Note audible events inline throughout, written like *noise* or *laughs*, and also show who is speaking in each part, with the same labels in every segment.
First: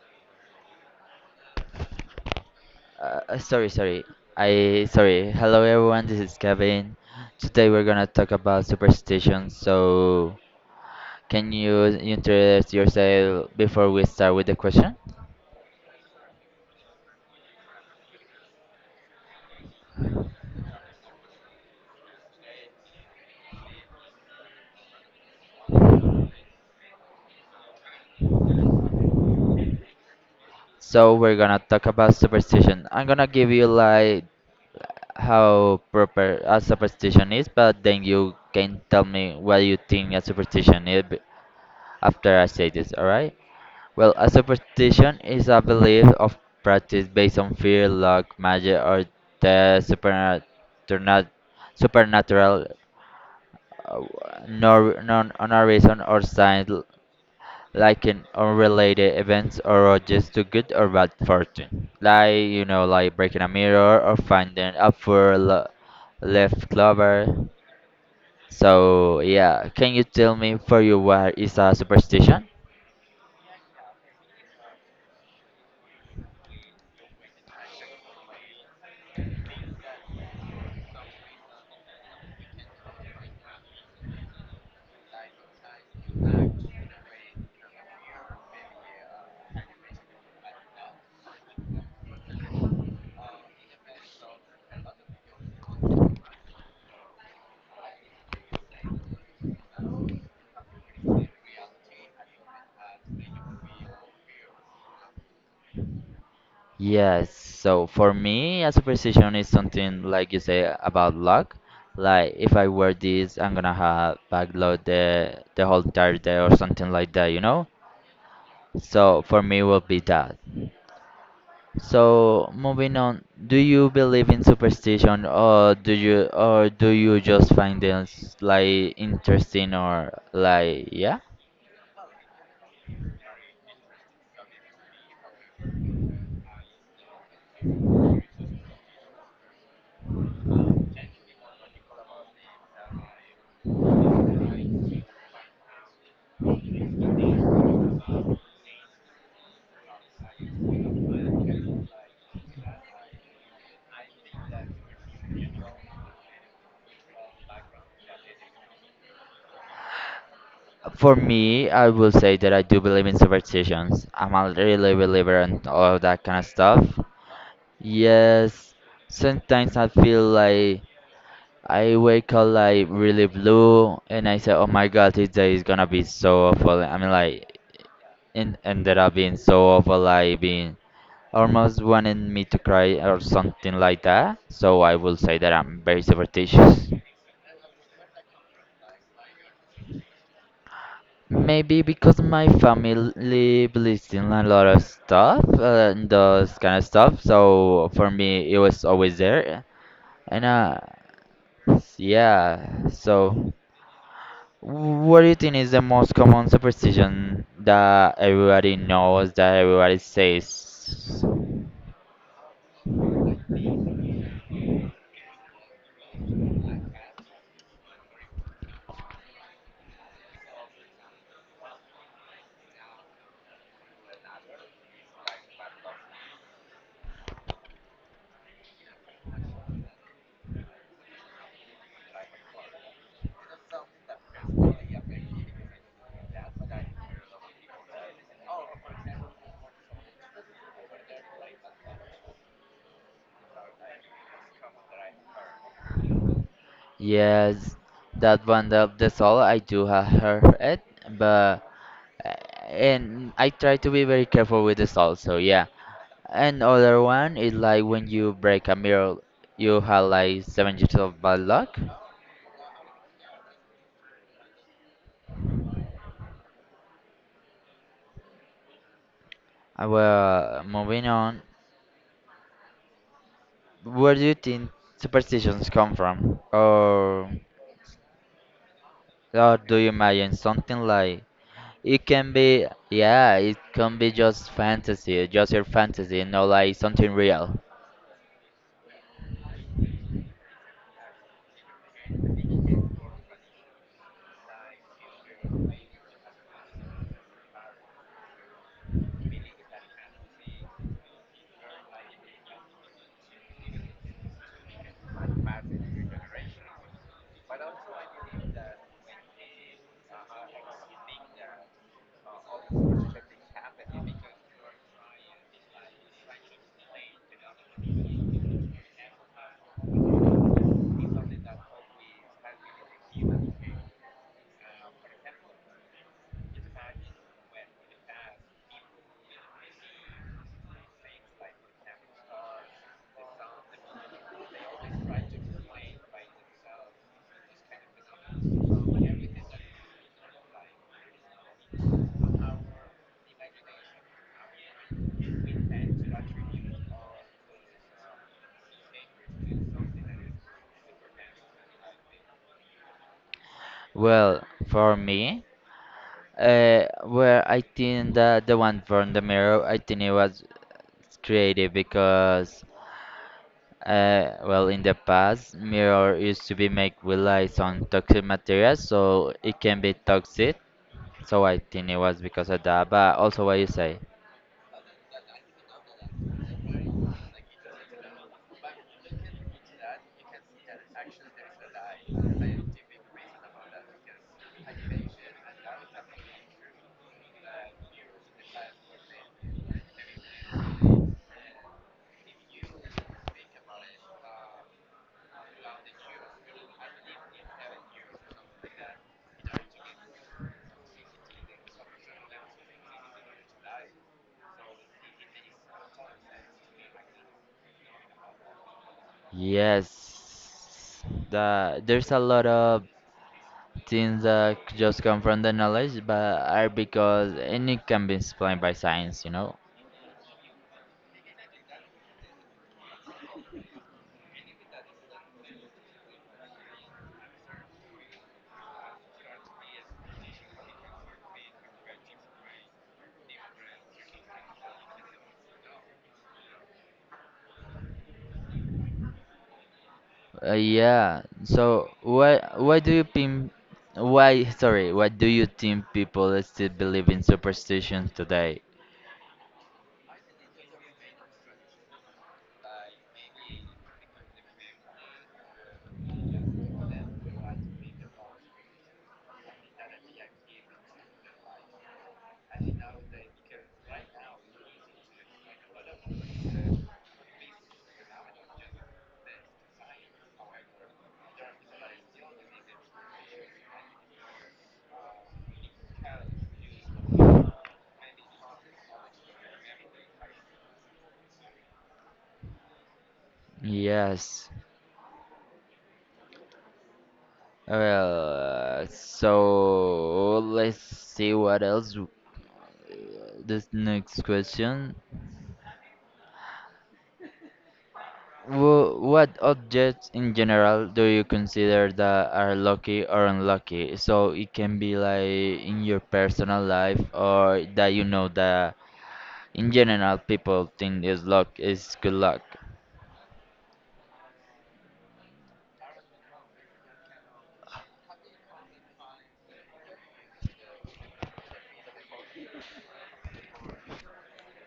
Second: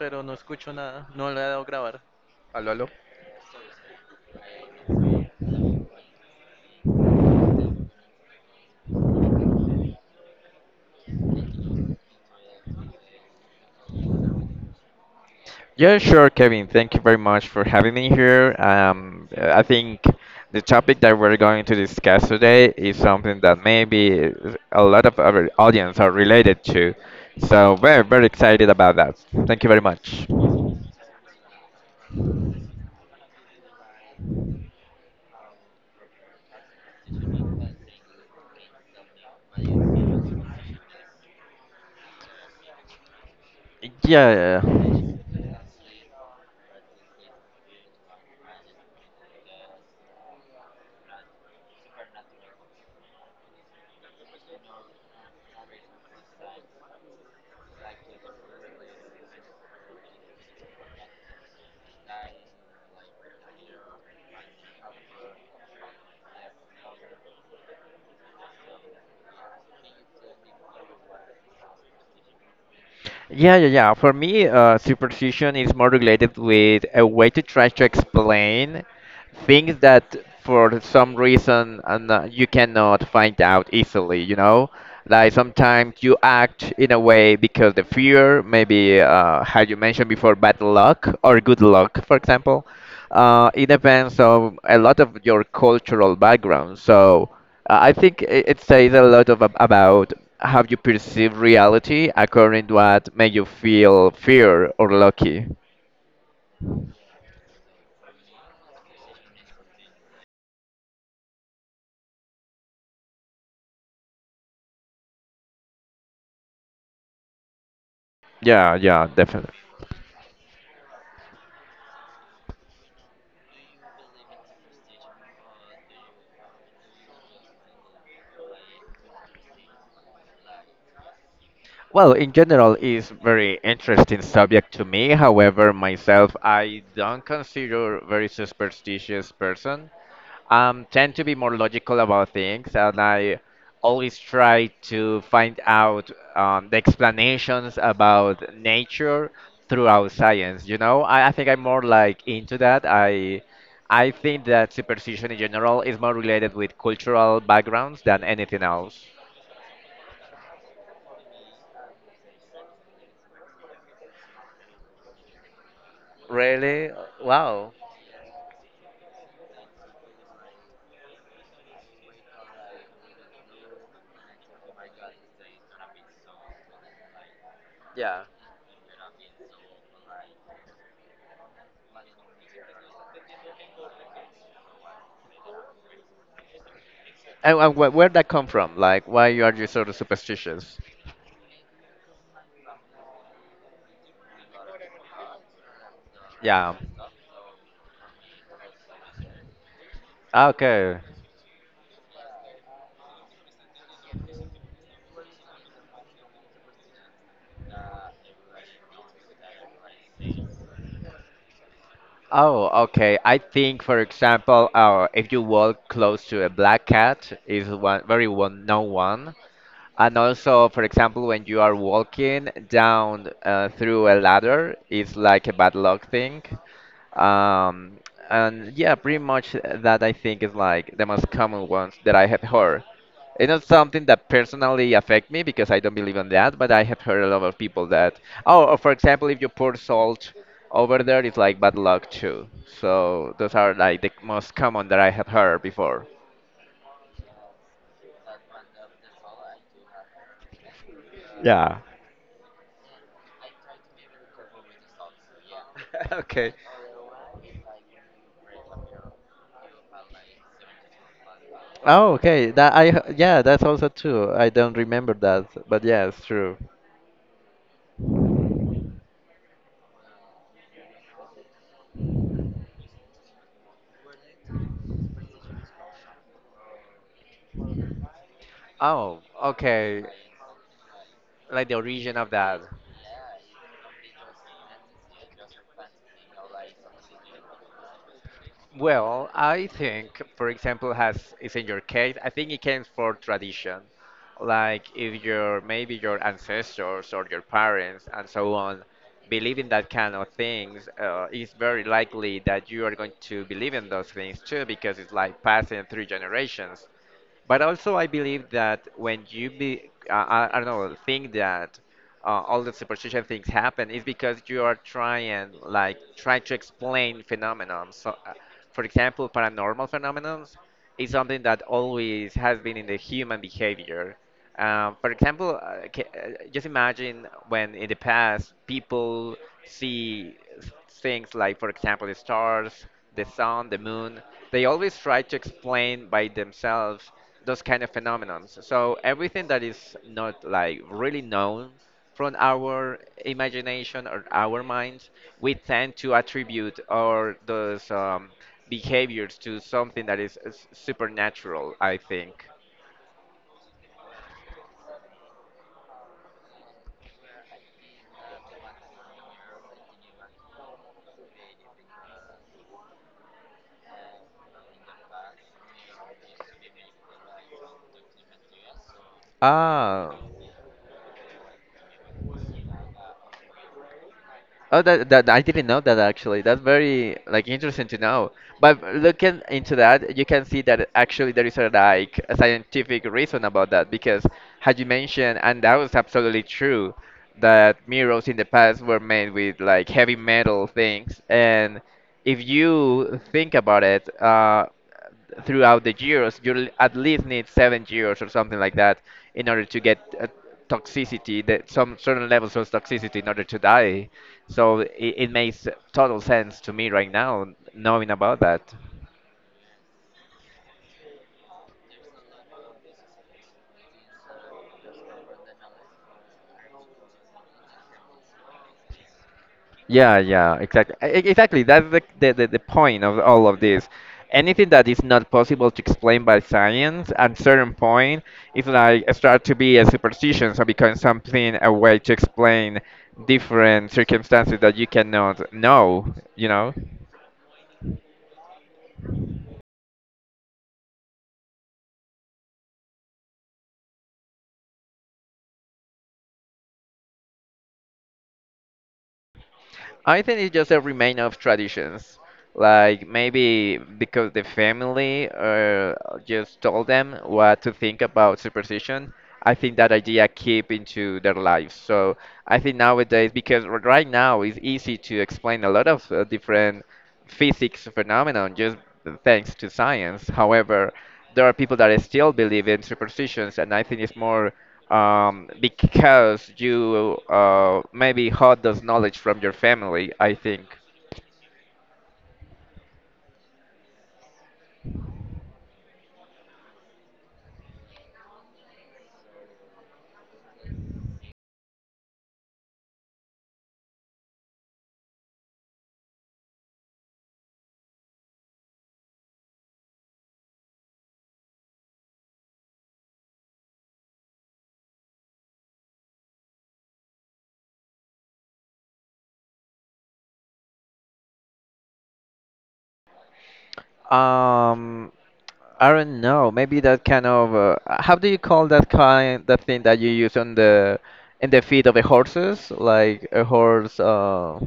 Speaker 1: Pero no escucho nada. No le he dado grabar. Aló, aló.
Speaker 2: Uh, uh, sorry, sorry. Sorry. Hello everyone, this is Kevin. Today we're gonna talk about superstitions. So, can you introduce yourself before we start with the question?
Speaker 1: Yeah, sure, Kevin. Thank you very much for having me here. I think the topic that we're going to discuss today is something that maybe a lot of our audience are related to. So, very, very excited about that. Thank you very much.
Speaker 2: So we're gonna talk about superstition. I'm gonna give you like how proper a superstition is, but then you can tell me what you think a superstition is after I say this. All right? Well, a
Speaker 1: Yeah.
Speaker 2: superstition is a belief of practice based on fear, luck, magic, or the supernatural, supernatural, uh, nor, non, on a reason or sign like in unrelated events or just to good or bad fortune. Like you know, like breaking a mirror or finding a poor left clover. So yeah, can you tell me for you what is a superstition?
Speaker 1: Yeah, yeah, yeah. For me, superstition is more related with a way to try to explain things that for some reason and you cannot find out easily, you know? Like sometimes you act in a way because the fear, maybe how you mentioned before, bad luck or good luck, for example. It depends on a lot of your cultural background. So I think I- it says a lot of about how you perceive reality according to what made you feel fear or lucky.
Speaker 2: Yes, so for me, a superstition is something like you say about luck. Like if I wear this, I'm gonna have bad luck the whole entire day or something like that, you know?
Speaker 1: Yeah, yeah,
Speaker 2: So for
Speaker 1: definitely.
Speaker 2: me, will be that. So moving on, do you believe in superstition or do you just find this like interesting or like yeah?
Speaker 1: Well, in general, it's very interesting subject to me. However, myself, I don't consider very superstitious person. Tend to be more logical about things, and I always try to find out the explanations about nature throughout science. You know, I think I'm more like into that. I think that superstition in general is more related with cultural backgrounds than anything else.
Speaker 2: For me, I will say that I do believe in superstitions. I'm a really believer in all that kind of
Speaker 1: Really?
Speaker 2: stuff.
Speaker 1: Wow.
Speaker 2: Yes, sometimes I feel like I wake up like really blue and I say, oh my god, this day is gonna be so awful. I mean, like,
Speaker 1: Yeah.
Speaker 2: it ended up being so awful, like, being almost wanting me to cry or something like that. So I will say that I'm very superstitious.
Speaker 1: And wh where that come from? Like, why are you sort of superstitious?
Speaker 2: Maybe because my family believes in a lot of stuff, and those
Speaker 1: Yeah.
Speaker 2: kind of stuff. So for me, it was always there. And
Speaker 1: Okay.
Speaker 2: Yeah. So, what do you think is the most common superstition that everybody knows that everybody says?
Speaker 1: Oh, okay. I think, for example, if you walk close to a black cat, is one very one known one. And also, for example, when you are walking down through a ladder, it's like a bad luck thing. Um, and yeah, pretty much that I think is like the most common ones that I have heard. It's not something that personally affect me because I don't believe in that, but I have heard a lot of people that, oh, or for example, if you pour salt over there, it's like bad luck too. So those are like the most common that I have heard before.
Speaker 2: Yes, that one of the soul. I do have heard it, but
Speaker 1: Yeah. *laughs*
Speaker 2: eh, and I try to be very careful with the soul. So yeah.
Speaker 1: Okay.
Speaker 2: And other one is like when you break a mirror, you have like 7 years of bad luck.
Speaker 1: Oh, okay. Yeah, that's also true. I don't remember that, but yeah, it's true.
Speaker 2: Well, moving on. Where do you think superstitions come from? Or
Speaker 1: Oh,
Speaker 2: Or do you
Speaker 1: okay.
Speaker 2: imagine something like
Speaker 1: Like the
Speaker 2: it
Speaker 1: origin of
Speaker 2: can
Speaker 1: that.
Speaker 2: be, yeah, it can be just fantasy, just your fantasy, not like something real.
Speaker 1: Well, I think, for example, has is in your case, I think it came for tradition. Like if your maybe your ancestors or your parents and so on believe in that kind of things, it's very likely that you are going to believe in those things too because it's like passing through generations. But also, I believe that when you be, I don't know, think that all the superstition things happen is because you are trying, like, trying to explain phenomenon. So, for example, paranormal phenomenons is something that always has been in the human behavior. For example, just imagine when in the past people see things like, for example, the stars, the sun, the moon. They always try to explain by themselves those kind of phenomena. So everything that is not like really known from our imagination or our minds, we tend to attribute or those behaviors to something that is supernatural. I think.
Speaker 2: Well, for me, well, I think that the one from the mirror, I think it was creative because, well, in the past, mirror used to be made with like some toxic materials, so it can be
Speaker 1: Ah,
Speaker 2: toxic. So I think it was because of that. But also, what you say?
Speaker 1: oh, that I didn't know that actually. That's very like interesting to know. But looking into that, you can see that actually there is a like a scientific reason about that because, as you mentioned, and that was absolutely true, that mirrors in the past were made with like heavy metal things, and if you think about it, throughout the years, you'll at least need 7 years or something like that in order to get toxicity, that some certain levels of toxicity in order to die. So it makes total sense to me right now knowing about that.
Speaker 2: Yes, there's a lot of things that just come from the knowledge, but are because and it can be explained by science, you know.
Speaker 1: Yeah, yeah, exactly. Exactly. That's the point of all of this. Anything that is not possible to explain by science at certain point is like start to be a superstition, so become something a way to explain different circumstances that you cannot know, you know?
Speaker 2: Yeah. So why do you think why do you think people still believe in superstitions today?
Speaker 1: I think it's just a remain of traditions. Like maybe because the family just told them what to think about superstition. I think that idea keep into their lives. So I think nowadays, because right now it's easy to explain a lot of different physics phenomenon just thanks to science. However, there are people that still believe in superstitions, and I think it's more because you maybe had those knowledge from your family, I think.
Speaker 2: Yes. Well, so let's see what else. This next question. What objects in general do you consider that are lucky or unlucky? So it can be like in your personal life or that you know that in general people think is luck is good luck.
Speaker 1: Um, I don't know. Maybe that kind of how do you call that kind that thing that you use on the in the feet of the horses? Like a horse. Uh,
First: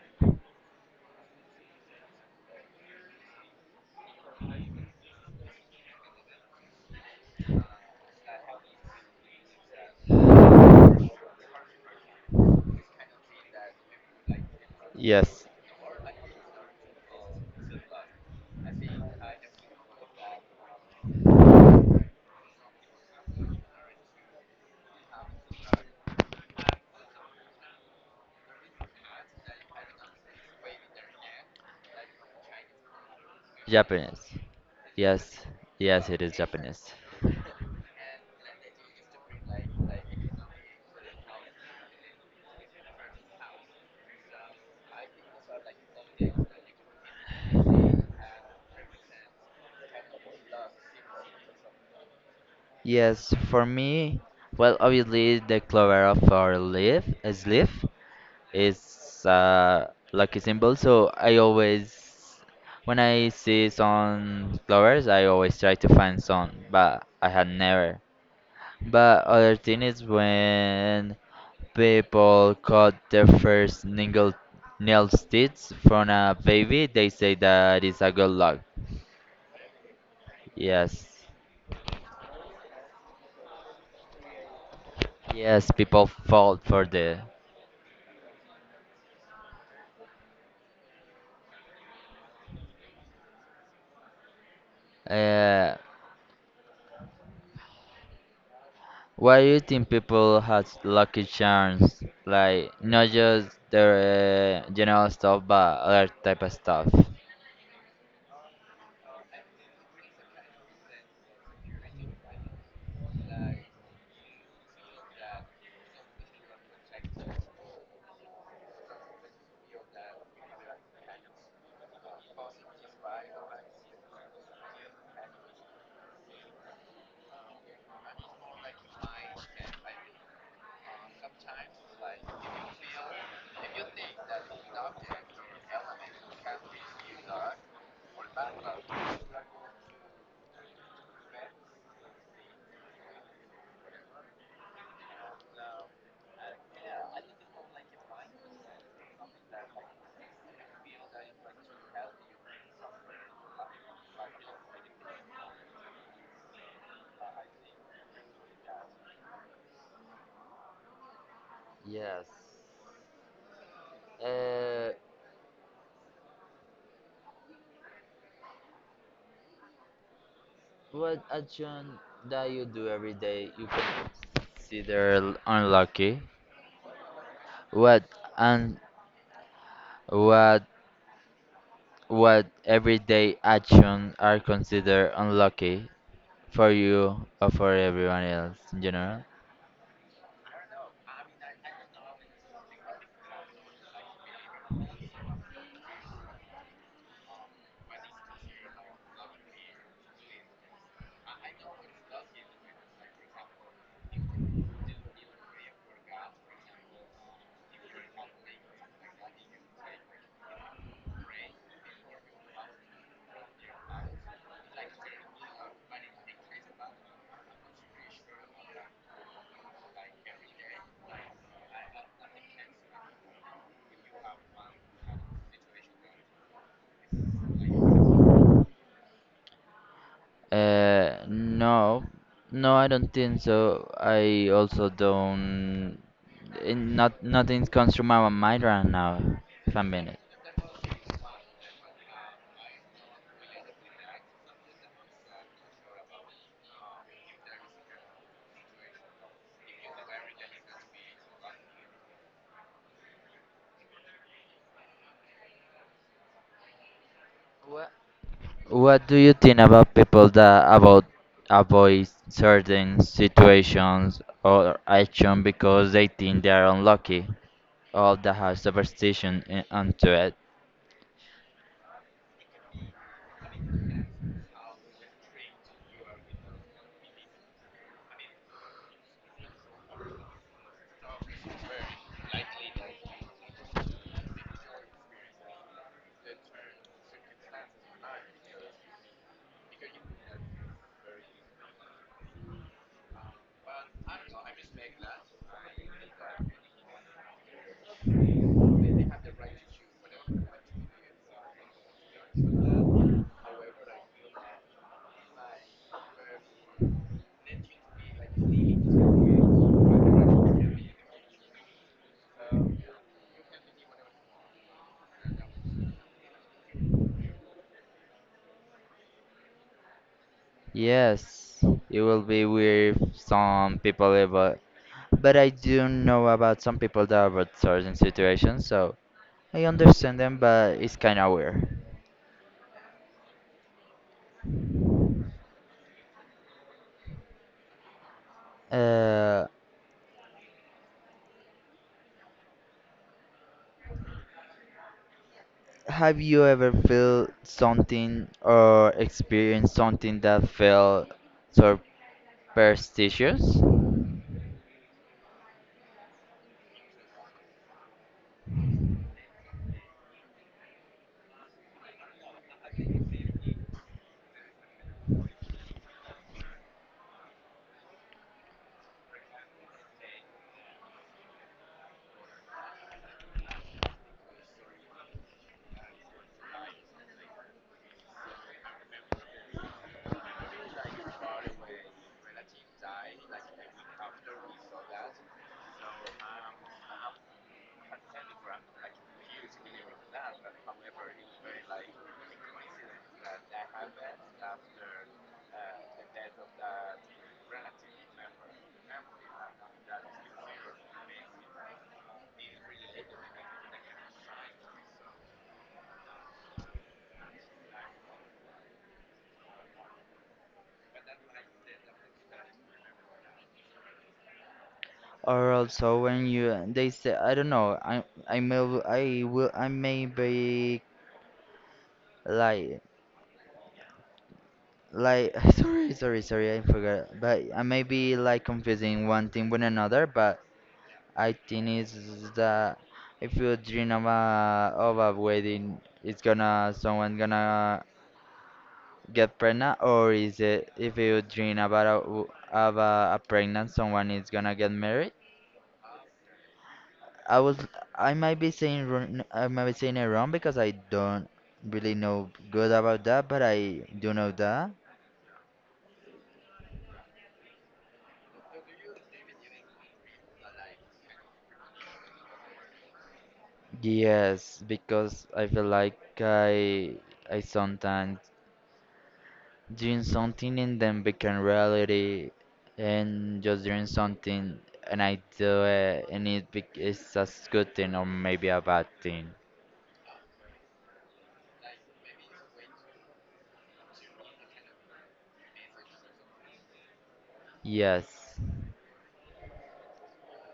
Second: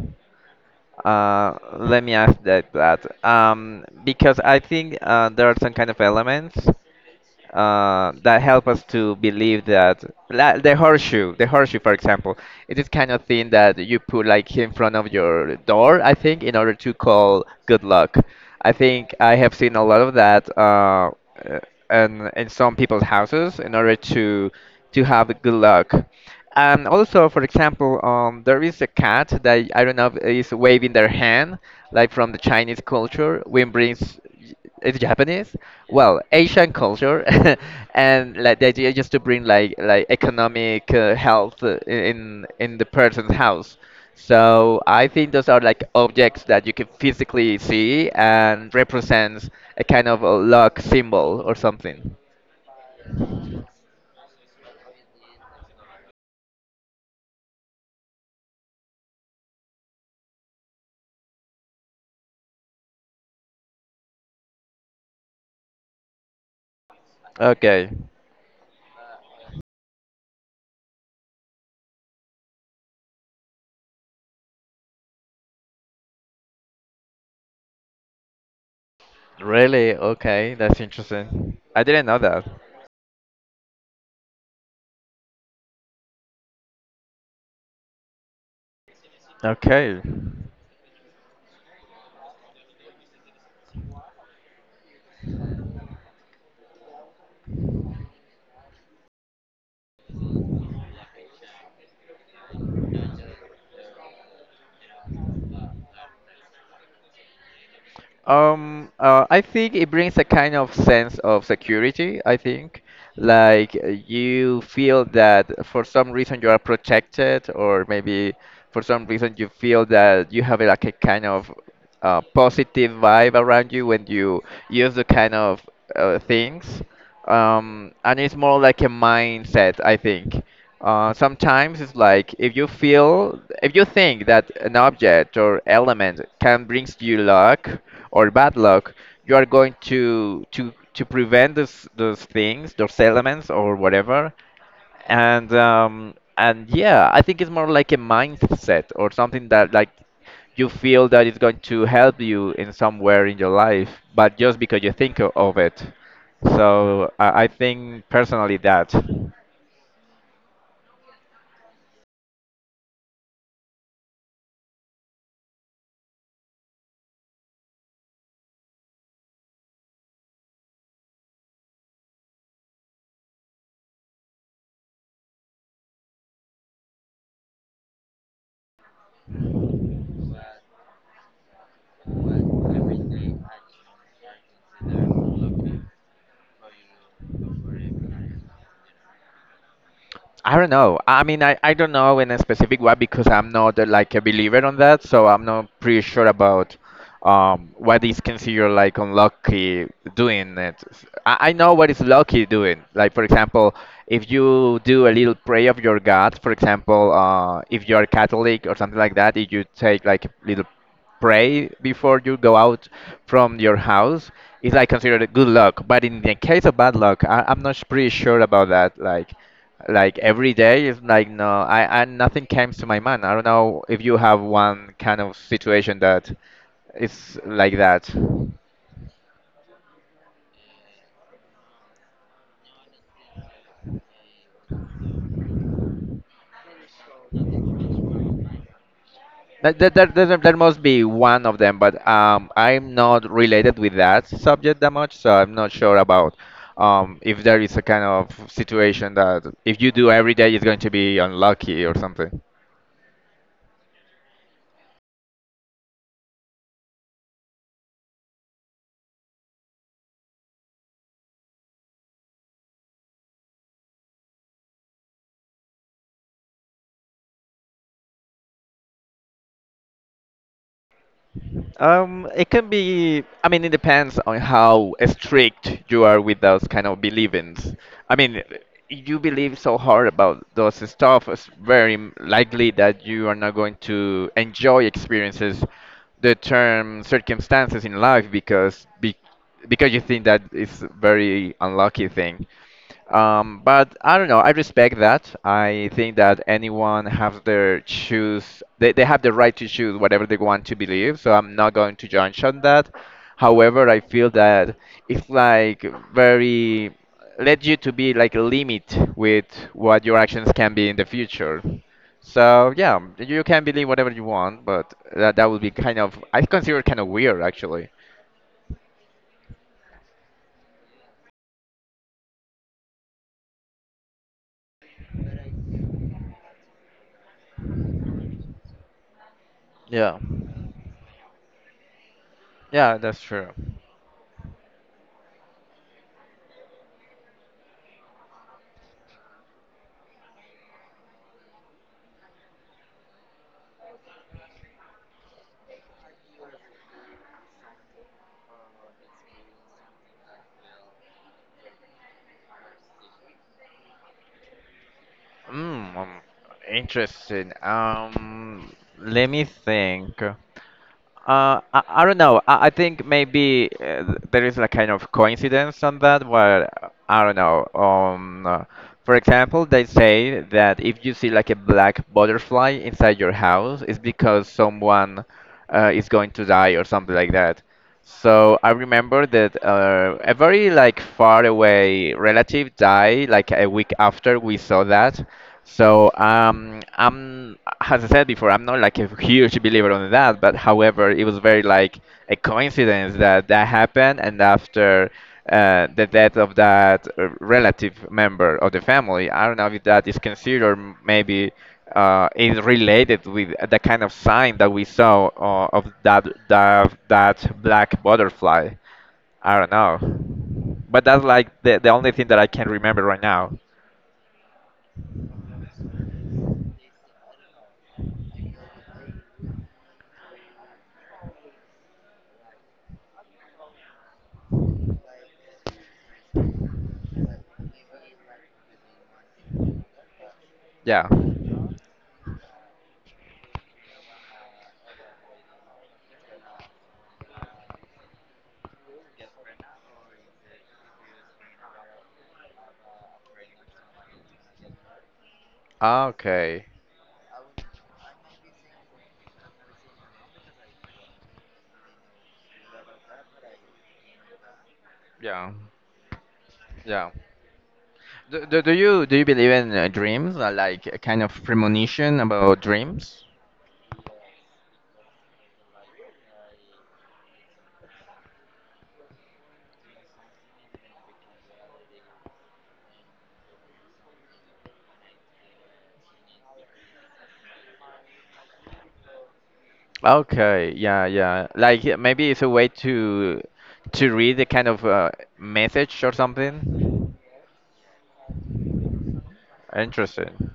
Speaker 1: uh, Let me ask that. Because I think there are some kind of elements that help us to believe that the horseshoe, for example, it is kind of thing that you put like in front of
Speaker 2: Yes,
Speaker 1: your door, I think, in order to call good luck. I think I have seen a lot of that uh, in some people's houses in order to have good luck. And also, for example, there is a cat that I don't know is waving their hand, like from the Chinese culture, which brings
Speaker 2: Japanese.
Speaker 1: it's
Speaker 2: Yes,
Speaker 1: Japanese.
Speaker 2: yes,
Speaker 1: Well,
Speaker 2: it is
Speaker 1: Asian
Speaker 2: Japanese.
Speaker 1: culture, *laughs* and like the idea just to bring like economic health in the person's house. So I think those are like objects that you can physically see and represents a kind of a luck symbol or something.
Speaker 2: Yes, for me, well, obviously the clover of our leaf, a leaf is a lucky symbol. So I always, when I see some flowers, I always try to find some, but I had
Speaker 1: Okay,
Speaker 2: never. But other thing is when people cut their first ningle nail stitch from a baby, they say that is a good luck.
Speaker 1: really? Okay, that's
Speaker 2: Yes,
Speaker 1: interesting. I didn't know that.
Speaker 2: yes, people fall for the.
Speaker 1: Okay.
Speaker 2: Uh, Why do you think people have lucky charms? Like not just their general stuff, but other type of stuff.
Speaker 1: I think it brings a kind of sense of security, I think. Like you feel that for some reason you are protected, or maybe for some reason you feel that you have like a kind of positive vibe around you when you use the kind of things. And it's more like a mindset, I think. Sometimes it's like if you feel, if you think that an object or element can brings you luck or bad luck, you are going to prevent those things, those elements or whatever. And and yeah, I think it's more like a mindset or something that like you feel that it's going to help you in somewhere in your life, but just because you think of it. So I think personally that.
Speaker 2: Yes. Uh, what action that you do every day you can consider unlucky. What and what what everyday action are considered unlucky for you or for everyone else in general?
Speaker 1: I don't know. I mean, I don't know in a specific way because I'm not like a believer on that, so I'm not pretty sure about what is considered like unlucky doing it. I know what is lucky doing. Like for example, if you do a little prayer of your God, for example, if you are Catholic or something like that, if you take like a little pray before you go out from your house, it's like considered a good luck. But in the case of bad luck, I'm not pretty sure about that. Like every day is like no I nothing comes to my mind. I don't know if you have one kind of situation that is like that
Speaker 2: No, no, I don't think so. I also don't. Not nothing comes to my mind right now. If
Speaker 1: that,
Speaker 2: I'm
Speaker 1: that,
Speaker 2: being
Speaker 1: that,
Speaker 2: it.
Speaker 1: that, that must be one of them but I'm not related with that subject that much so I'm not sure about if there is a kind of situation that if you do every day it's going to be unlucky or something.
Speaker 2: What do you think about people that about avoid certain situations or action because they think they are unlucky or that have superstition in, onto it?
Speaker 1: It can be, I mean, it depends on how strict you are with those kind of beliefs. I mean, you believe so hard about those stuff, it's very likely that you are not going to enjoy experiences, the term circumstances in life because be, because you think that it's very unlucky thing. But I don't know. I respect that. I think that anyone have their choose. They have the right to choose whatever they want to believe. So I'm not going to judge on that. However, I feel that it's like very led you to be like a limit with what your actions can be in the future. So yeah, you can believe whatever you want, but that would be kind of I consider it kind of weird actually.
Speaker 2: Yes, it will be weird if some people ever. But I do know about some people that avoid certain situations, so. I
Speaker 1: Yeah,
Speaker 2: understand them, but it's kind of weird.
Speaker 1: yeah, that's true.
Speaker 2: Uh, have you ever felt something or experienced something that felt superstitious?
Speaker 1: Mm, um, Interesting. Let me think. I don't know. I think maybe there is a kind of coincidence on that. Well, I don't know. For example, they say that if you see like a black butterfly inside your house, it's because someone is going to die or something like that. So I remember that a very like far away relative died like a week after we saw that. So as I said before, I'm not like a huge believer on that. But however, it was very like a coincidence that that happened, and after the death of that relative member of the family, I don't know if that is considered maybe is related with the kind of sign that we saw of that that black butterfly. I don't know, but that's like the only thing that I can remember right now.
Speaker 2: Or also when you they say I don't know I may be like like *laughs* sorry, I forgot but I may be like confusing one thing with another but
Speaker 1: Yeah.
Speaker 2: I think is that if you dream of a wedding, it's gonna someone gonna get pregnant, or is it if you dream about a pregnant, someone is gonna get married?
Speaker 1: Okay.
Speaker 2: I was I might be saying wrong- I might be saying it wrong because I don't really know good about that, but I do know that.
Speaker 1: Yeah. Yeah. Do, do, do you believe in dreams, like a kind of premonition about dreams?
Speaker 2: Yes, because I feel like I sometimes dream something and then become reality, and just dream something and I do it, and it it's a good thing or maybe a bad thing.
Speaker 1: Okay. Yeah. Yeah. Like maybe it's a way to read a kind of message or something.
Speaker 2: Yes,
Speaker 1: Interesting.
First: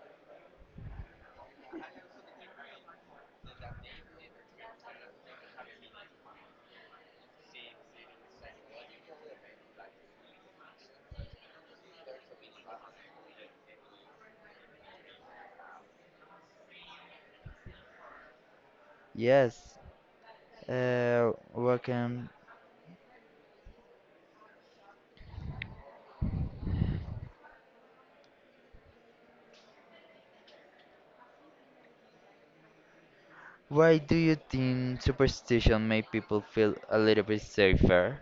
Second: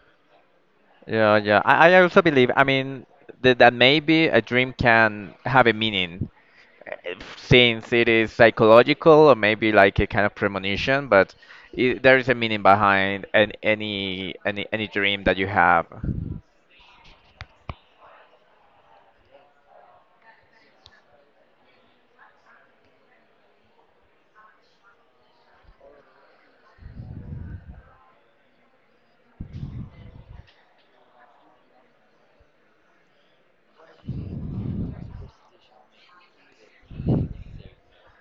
Speaker 1: Yeah, yeah. I also believe, I mean, that maybe a dream can have a meaning since it is psychological or maybe like a kind of premonition, but I there is a meaning behind an, any dream that you have.
Speaker 2: yes. Welcome. Why do you think superstition make people feel a little bit safer?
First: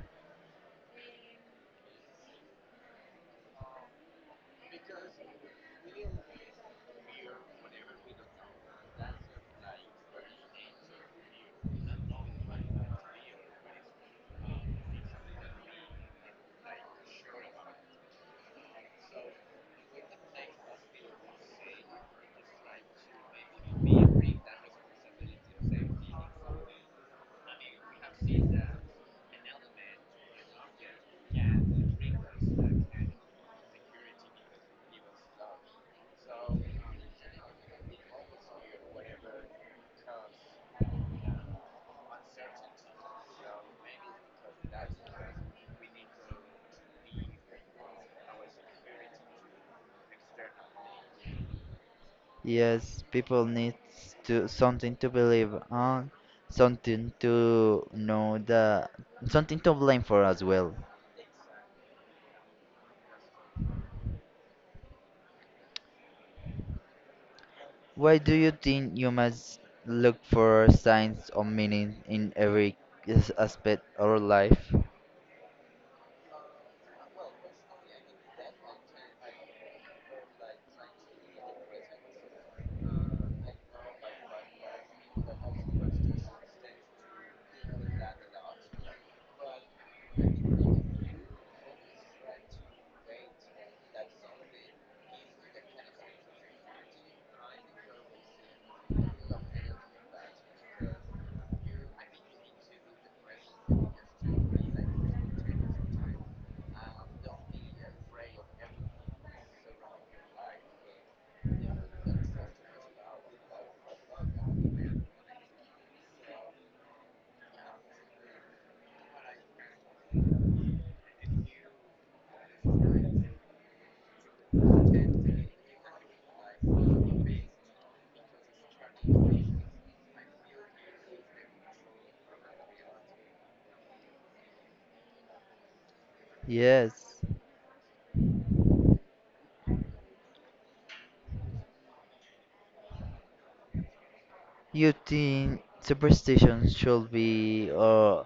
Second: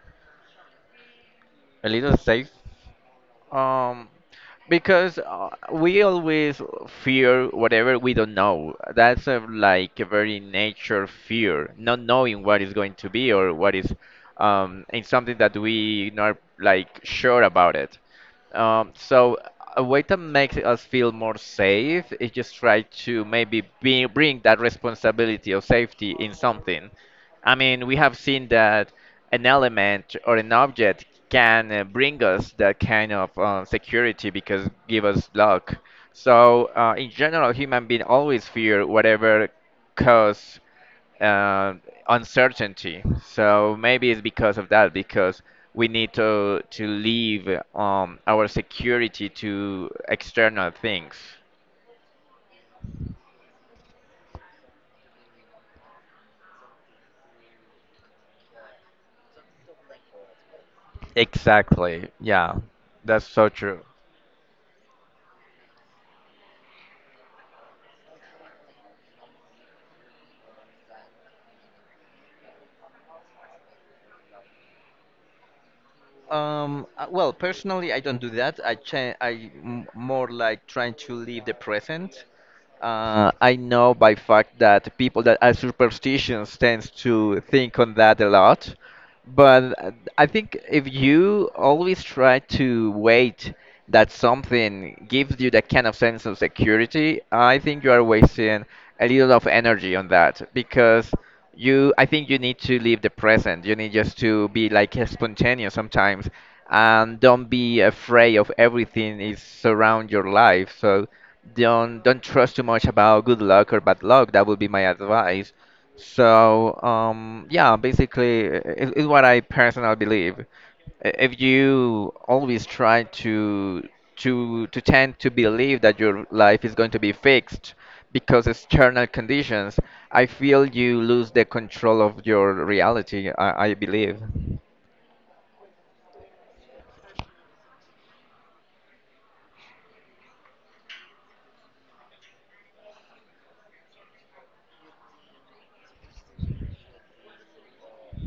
Speaker 1: A little safe. Um, because we always fear whatever we don't know. That's like a very nature fear, not knowing what is going to be or what is in something that we not like sure about it. So a way to make us feel more safe is just try to maybe bring that responsibility of safety in something. I mean, we have seen that an element or an object can bring us that kind of security because give us luck. So in general, human being always fear whatever cause uh, uncertainty. So maybe it's because of that, because we need to leave our security to external things.
Speaker 2: Yes, people need to something to believe on, something to know that, something to blame for as well.
Speaker 1: Exactly. Yeah, that's so true.
Speaker 2: Why do you think humans look for signs of meaning in every aspect of our life?
Speaker 1: Well, personally, I don't do that. I cha- I m- More like trying to live the present. I know by fact that people that are superstitious tends to think on that a lot, but I think if you always try to wait that something gives you that kind of sense of security, I think you are wasting a little of energy on that because I think you need to live the present. You need just to be like spontaneous sometimes and don't be afraid of everything is around your life. So don't trust too much about good luck or bad luck. That would be my advice. So yeah, basically, it's what I personally believe. If you always try to tend to believe that your life is going to be fixed because external conditions, I feel you lose the control of your reality. I believe.
Speaker 2: Yes. You think superstition should be or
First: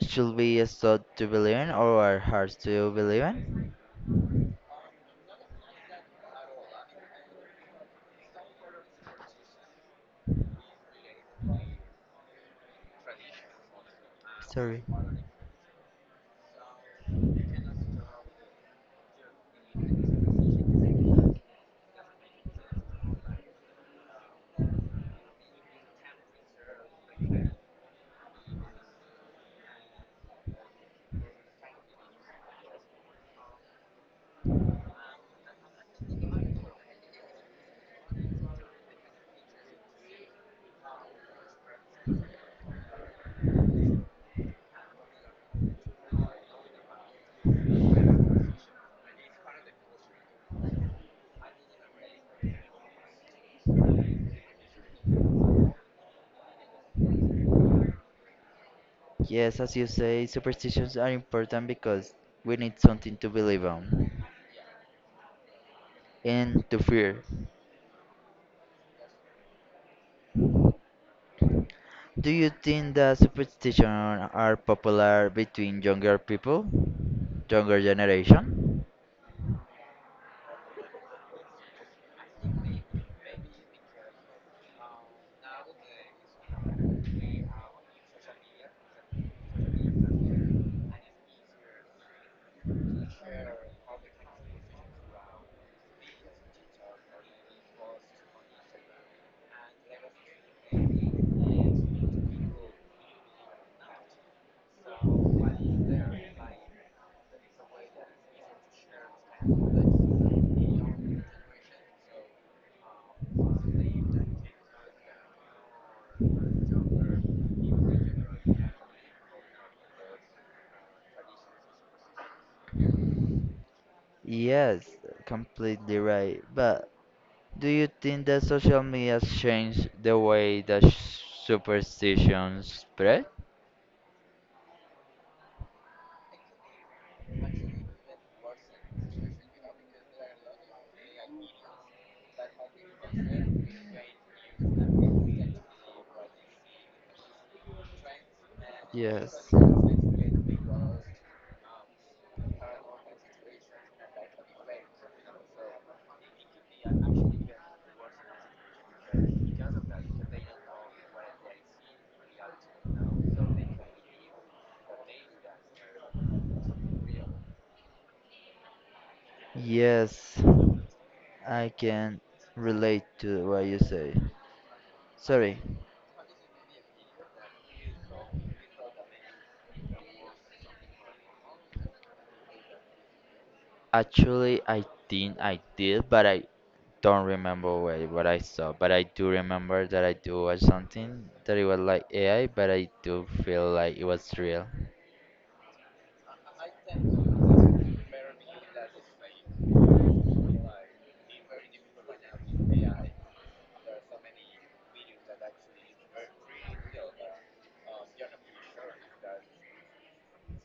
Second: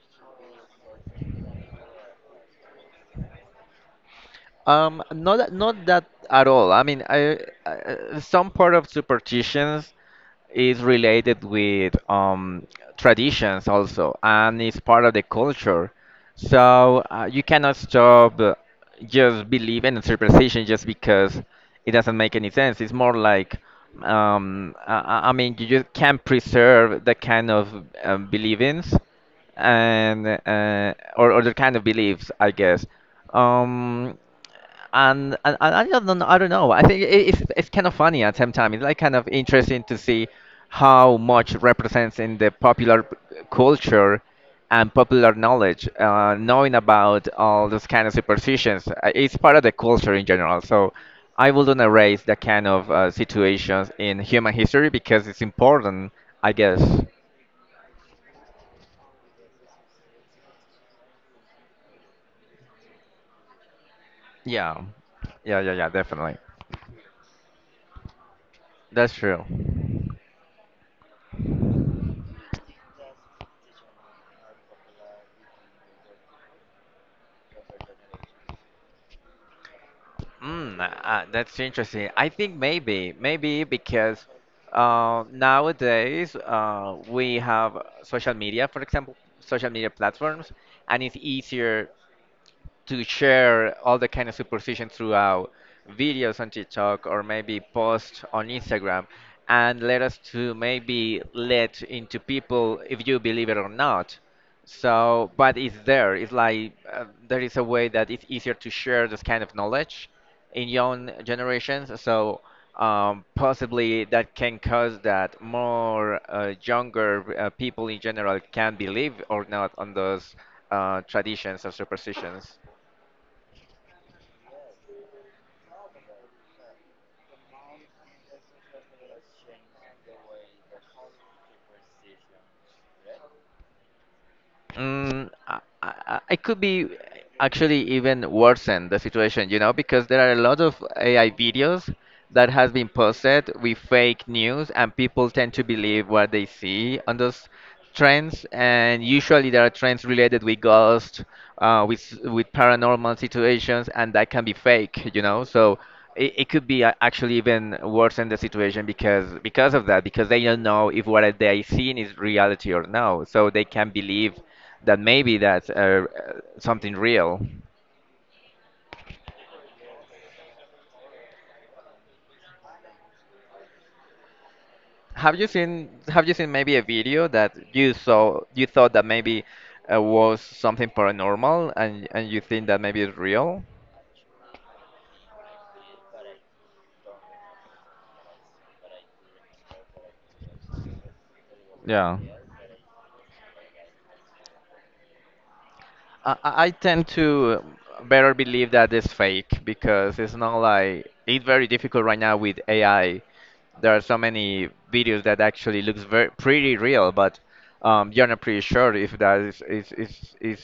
Speaker 2: should be a thought to believe in or are hard to believe in?
Speaker 1: Not that at all. I mean, I some part of superstitions is related with traditions also, and it's
Speaker 2: Sorry.
Speaker 1: part of the culture. So you cannot stop just believing in superstition just because it doesn't make any sense. It's more like, I mean, you just can't preserve the kind of believings and or the kind of beliefs, I guess. Um, and I don't know. I don't know. I think it's kind of funny at the same time. It's like kind of interesting to see how much represents in the popular culture and popular knowledge, knowing about all those kind of superstitions. It's part of the culture in general. So I wouldn't erase that kind of situations in human history because it's important, I guess.
Speaker 2: Yes, as you say, superstitions are important because we need something to believe on
Speaker 1: Yeah, yeah, yeah, yeah. Definitely.
Speaker 2: and to fear.
Speaker 1: That's true.
Speaker 2: Do you think that superstitions are popular between younger people? Younger generation?
Speaker 1: That's interesting. I think maybe because nowadays we have social media, for example, social media platforms, and it's easier to share all the kind of superstition throughout videos on TikTok or maybe post on Instagram and let us to maybe let into people if you believe it or not. So, but it's there. It's like there is a way that it's easier to share this kind of knowledge in young generations. So, possibly that can cause that more younger people in general can believe or not on those traditions or superstitions.
Speaker 2: Yes, completely right. But do you think that social media has changed the way that superstitions spread?
Speaker 1: Mm, I, I, it could be actually even worsen the situation, you know, because there are a lot of AI videos that has been posted with fake news, and people tend to believe what they see on those trends. And
Speaker 2: Yes.
Speaker 1: usually there are trends related with ghosts, with paranormal situations, and that can be fake, you know. So it could be actually even worse in the situation because of that because they don't know if what they seen is reality or no, so they can believe that maybe that's uh, something real.
Speaker 2: Yes, I can relate to what you say. Sorry.
Speaker 1: Have you seen maybe a video that you saw you thought that maybe was something paranormal and you think that maybe it's real?
Speaker 2: Actually, I think I did, but I don't remember where, what I saw. But I do remember that I do watch something that it was like
Speaker 1: Yeah.
Speaker 2: AI, but I do feel like it was real.
Speaker 1: I tend to better believe that it's fake because it's not like it's very difficult right now with AI there are so many videos that actually looks very pretty real, but you're not pretty sure if that is,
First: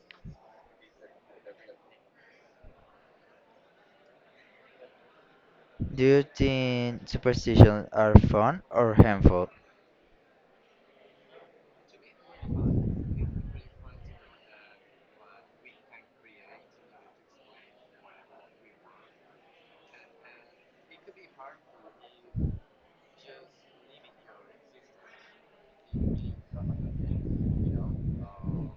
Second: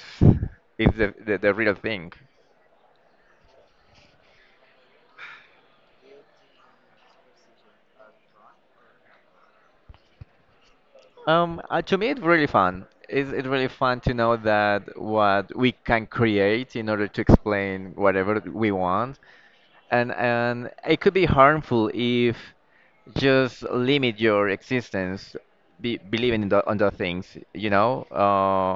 Speaker 1: is the real thing.
Speaker 2: Do you think superstitions are fun or harmful?
Speaker 1: To me, it's really fun. It's really fun to know that what we can create in order to explain whatever we want, and it could be harmful if just limit your existence believing in the things you know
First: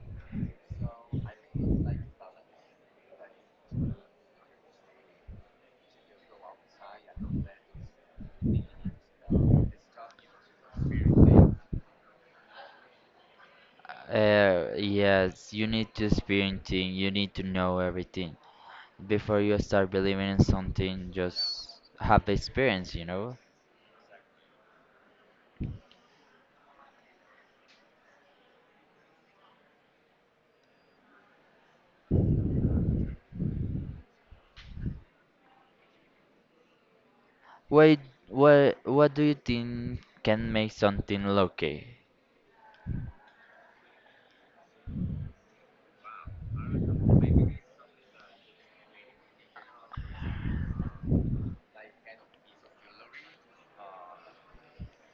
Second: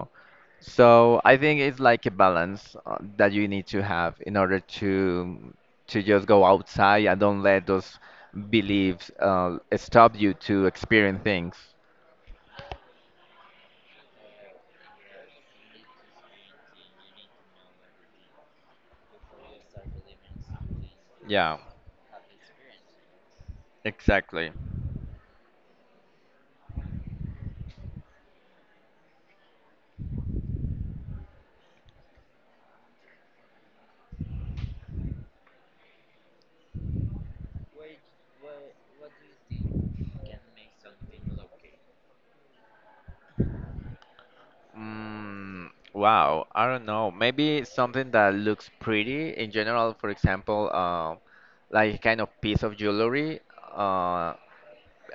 Speaker 1: so I think it's like a balance that you need to have in order to just go outside and don't let those beliefs stop you to experience things.
Speaker 2: Yes, you need to experience things, you need to know everything. Before you start believing in something,
Speaker 1: Yeah,
Speaker 2: just have the experience, you know?
Speaker 1: exactly.
Speaker 2: Why, what do you think can make something low key?
Speaker 1: Wow, I don't know. Maybe something that looks pretty in general, for example, like a kind of piece of jewelry. Uh,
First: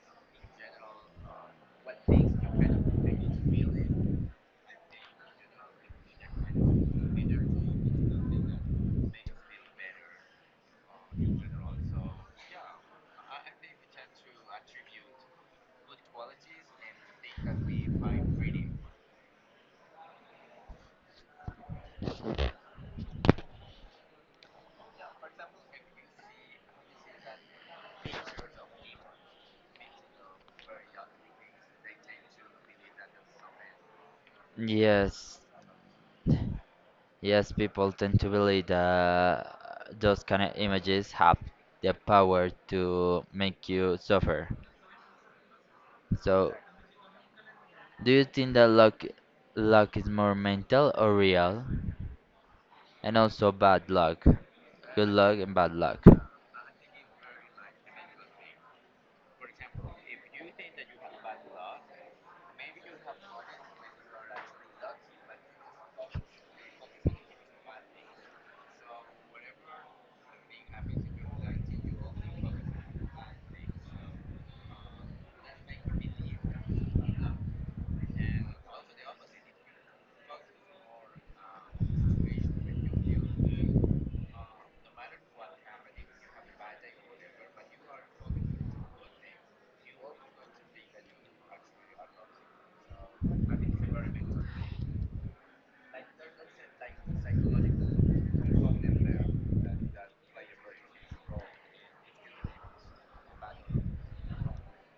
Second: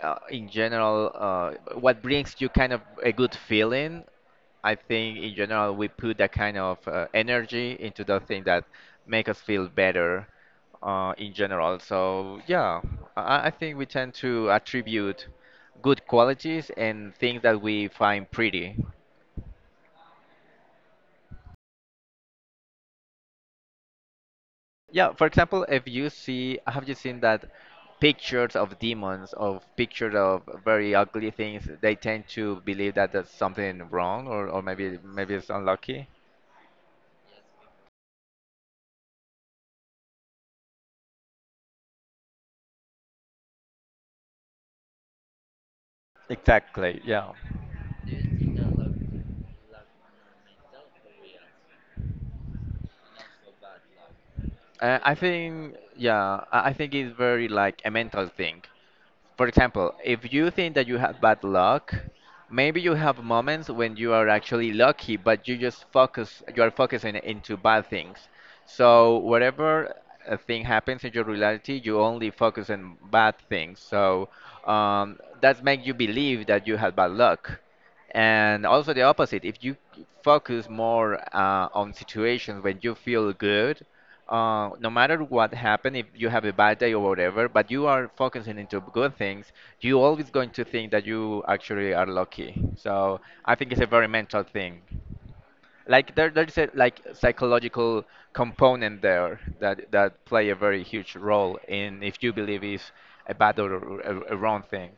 Speaker 1: in general, what brings you kind of a good feeling? I think in general we put that kind of energy into the thing that make us feel better in general. So yeah, I think we tend to attribute good qualities and things that we find pretty. Yeah, for example, if you see, have you seen that pictures of demons, of pictures of very ugly things, they tend to believe that there's something wrong or maybe maybe
Speaker 2: Yes,
Speaker 1: it's unlucky.
Speaker 2: yes, people tend to believe that those kind of images have the power to make you suffer. So,
Speaker 1: Exactly, yeah.
Speaker 2: do you think that luck is more mental or real? And also bad luck, good
Speaker 1: I
Speaker 2: luck and bad
Speaker 1: think,
Speaker 2: luck.
Speaker 1: yeah, I think it's very like a mental thing. For example, if you think that you have bad luck, maybe you have moments when you are actually lucky, but you just focus, you are focusing into bad things. So whatever a thing happens in your reality, you only focus on bad things. So that makes you believe that you had bad luck. And also the opposite, if you focus more on situations when you feel good, no matter what happened, if you have a bad day or whatever, but you are focusing into good things, you always going to think that you actually are lucky. So I think it's a very mental thing. Like there's a like psychological component there that play a very huge role in if you believe is a bad or a wrong thing.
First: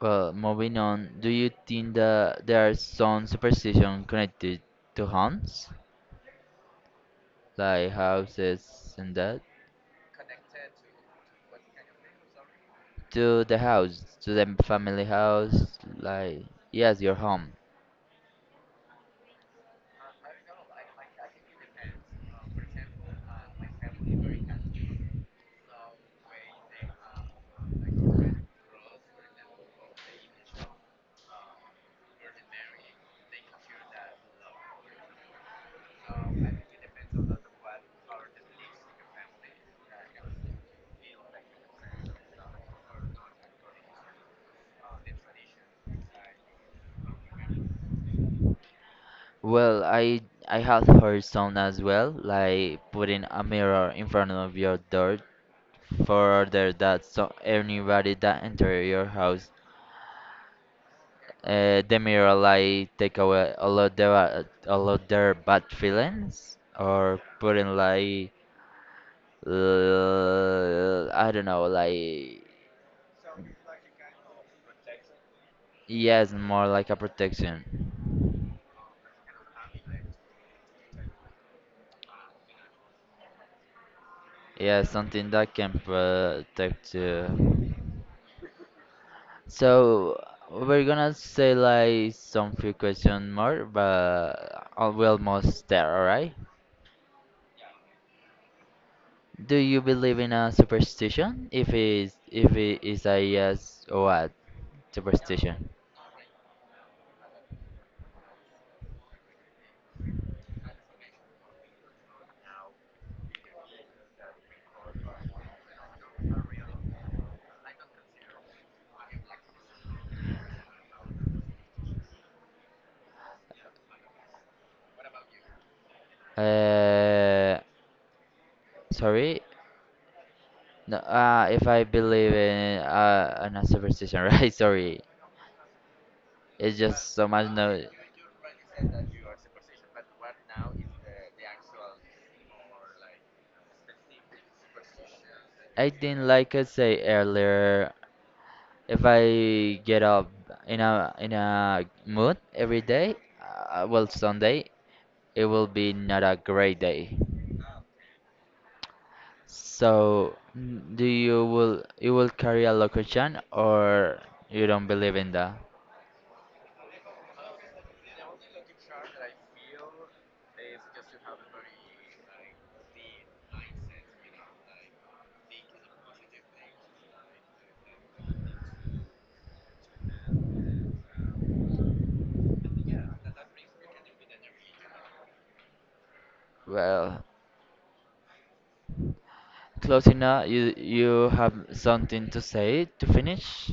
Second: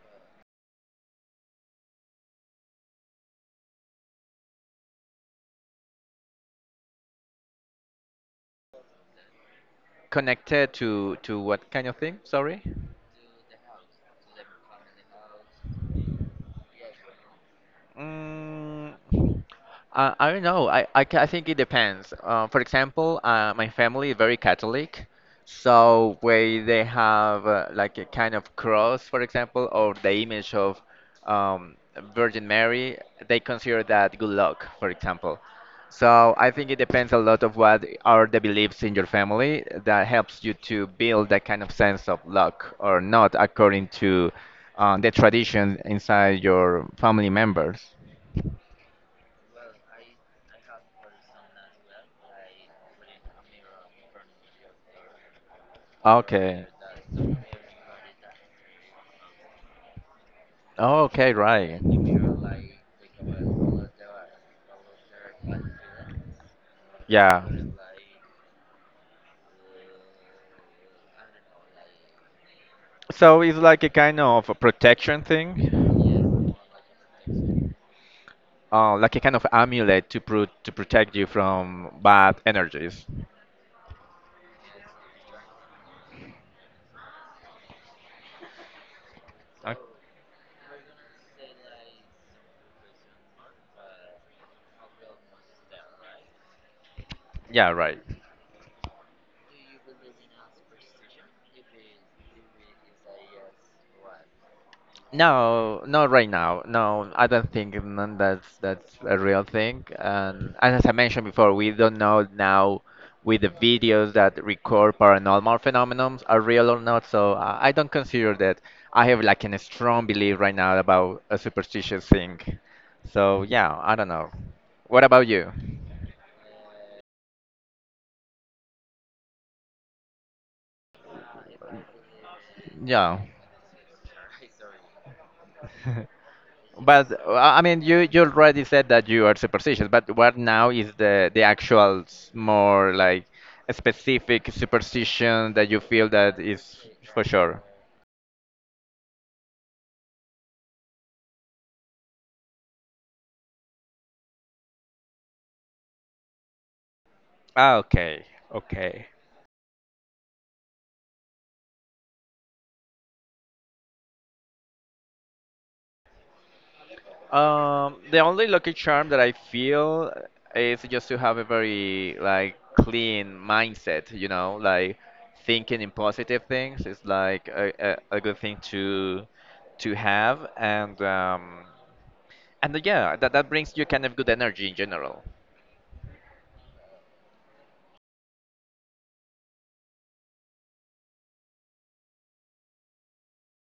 Speaker 2: Well, moving on, do you think that there are some superstition connected to haunts, like houses and that?
Speaker 1: Connected to what kind of thing? Sorry.
Speaker 2: To the house, to the family house, like yes, your home.
Speaker 1: Mm, I, don't know. I, ca- I think it depends. For example, my family is very Catholic, so where they have like a kind of cross, for example, or the image of um, Virgin Mary, they consider that good luck, for example. So I think it depends a lot of what are the beliefs in your family that helps you to build that kind of sense of luck or not according to the tradition inside your family members.
Speaker 2: Well, I have heard some as well, like putting a mirror in front of your door for
Speaker 1: Okay.
Speaker 2: order that so anybody that enter your house,
Speaker 1: Oh, okay, right.
Speaker 2: the mirror like take away all of their all of their bad feelings or
Speaker 1: Yeah.
Speaker 2: putting like I don't know, like
Speaker 1: So it's like a kind of a protection thing,
Speaker 2: yes, more like a protection.
Speaker 1: like a kind of amulet to pro to protect you from bad energies.
Speaker 2: Yeah, something that can protect you.
Speaker 1: Uh,
Speaker 2: So we're gonna say like some few question more, but we're almost there. Alright.
Speaker 1: yeah, right.
Speaker 2: Do you believe in a superstition? If it's if it is a yes or what superstition?
Speaker 1: No, not right now. No, I don't think that's a real thing. And as I mentioned before, we don't know now with the videos that record paranormal phenomena are real or not. So I don't consider that. I have like a strong belief right now about a superstitious thing. So yeah, I don't know. What about you?
Speaker 2: Uh, sorry. No, if I believe
Speaker 1: Yeah.
Speaker 2: in a superstition, *laughs* right? Sorry.
Speaker 1: *laughs*
Speaker 2: It's
Speaker 1: But
Speaker 2: just so much
Speaker 1: I
Speaker 2: no.
Speaker 1: mean, you already said that you are superstitious, but what now is the actual more like a specific superstition that you
Speaker 2: I
Speaker 1: feel
Speaker 2: think,
Speaker 1: that
Speaker 2: like I
Speaker 1: is
Speaker 2: say
Speaker 1: for sure?
Speaker 2: earlier, if I get up in a mood every day, well, Sunday, it will be not a great day.
Speaker 1: Ah, okay, okay.
Speaker 2: So, do you will carry a location or you don't believe in that?
Speaker 1: The only lucky charm that I feel is just to have a very like clean mindset, you know, like thinking in positive things is like a good thing to have, and yeah, that brings you kind of good energy in general.
Speaker 2: Well, Closina, you have something to say to finish?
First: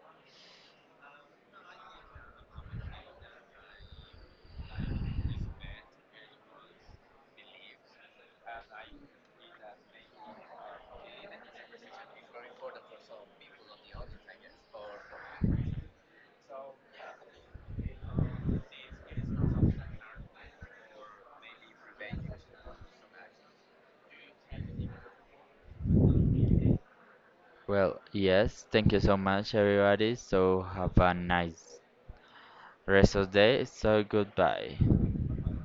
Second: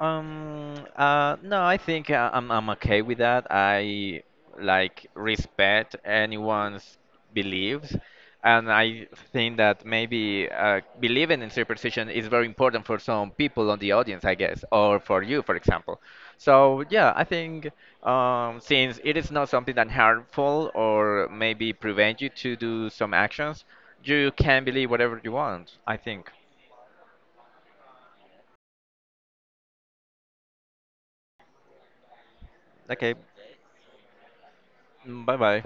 Speaker 1: No, I think I'm okay with that. I like respect anyone's beliefs, and I think that maybe believing in superstition is very important for some people on the audience, I guess, or for you, for example. So yeah, I think since it is not something that harmful or maybe prevent you to do some actions, you can believe whatever you want, I think.
Speaker 2: Well, yes. Thank you so much, everybody. So have a nice
Speaker 1: Okay,
Speaker 2: rest of the day. So goodbye.
Speaker 1: bye bye.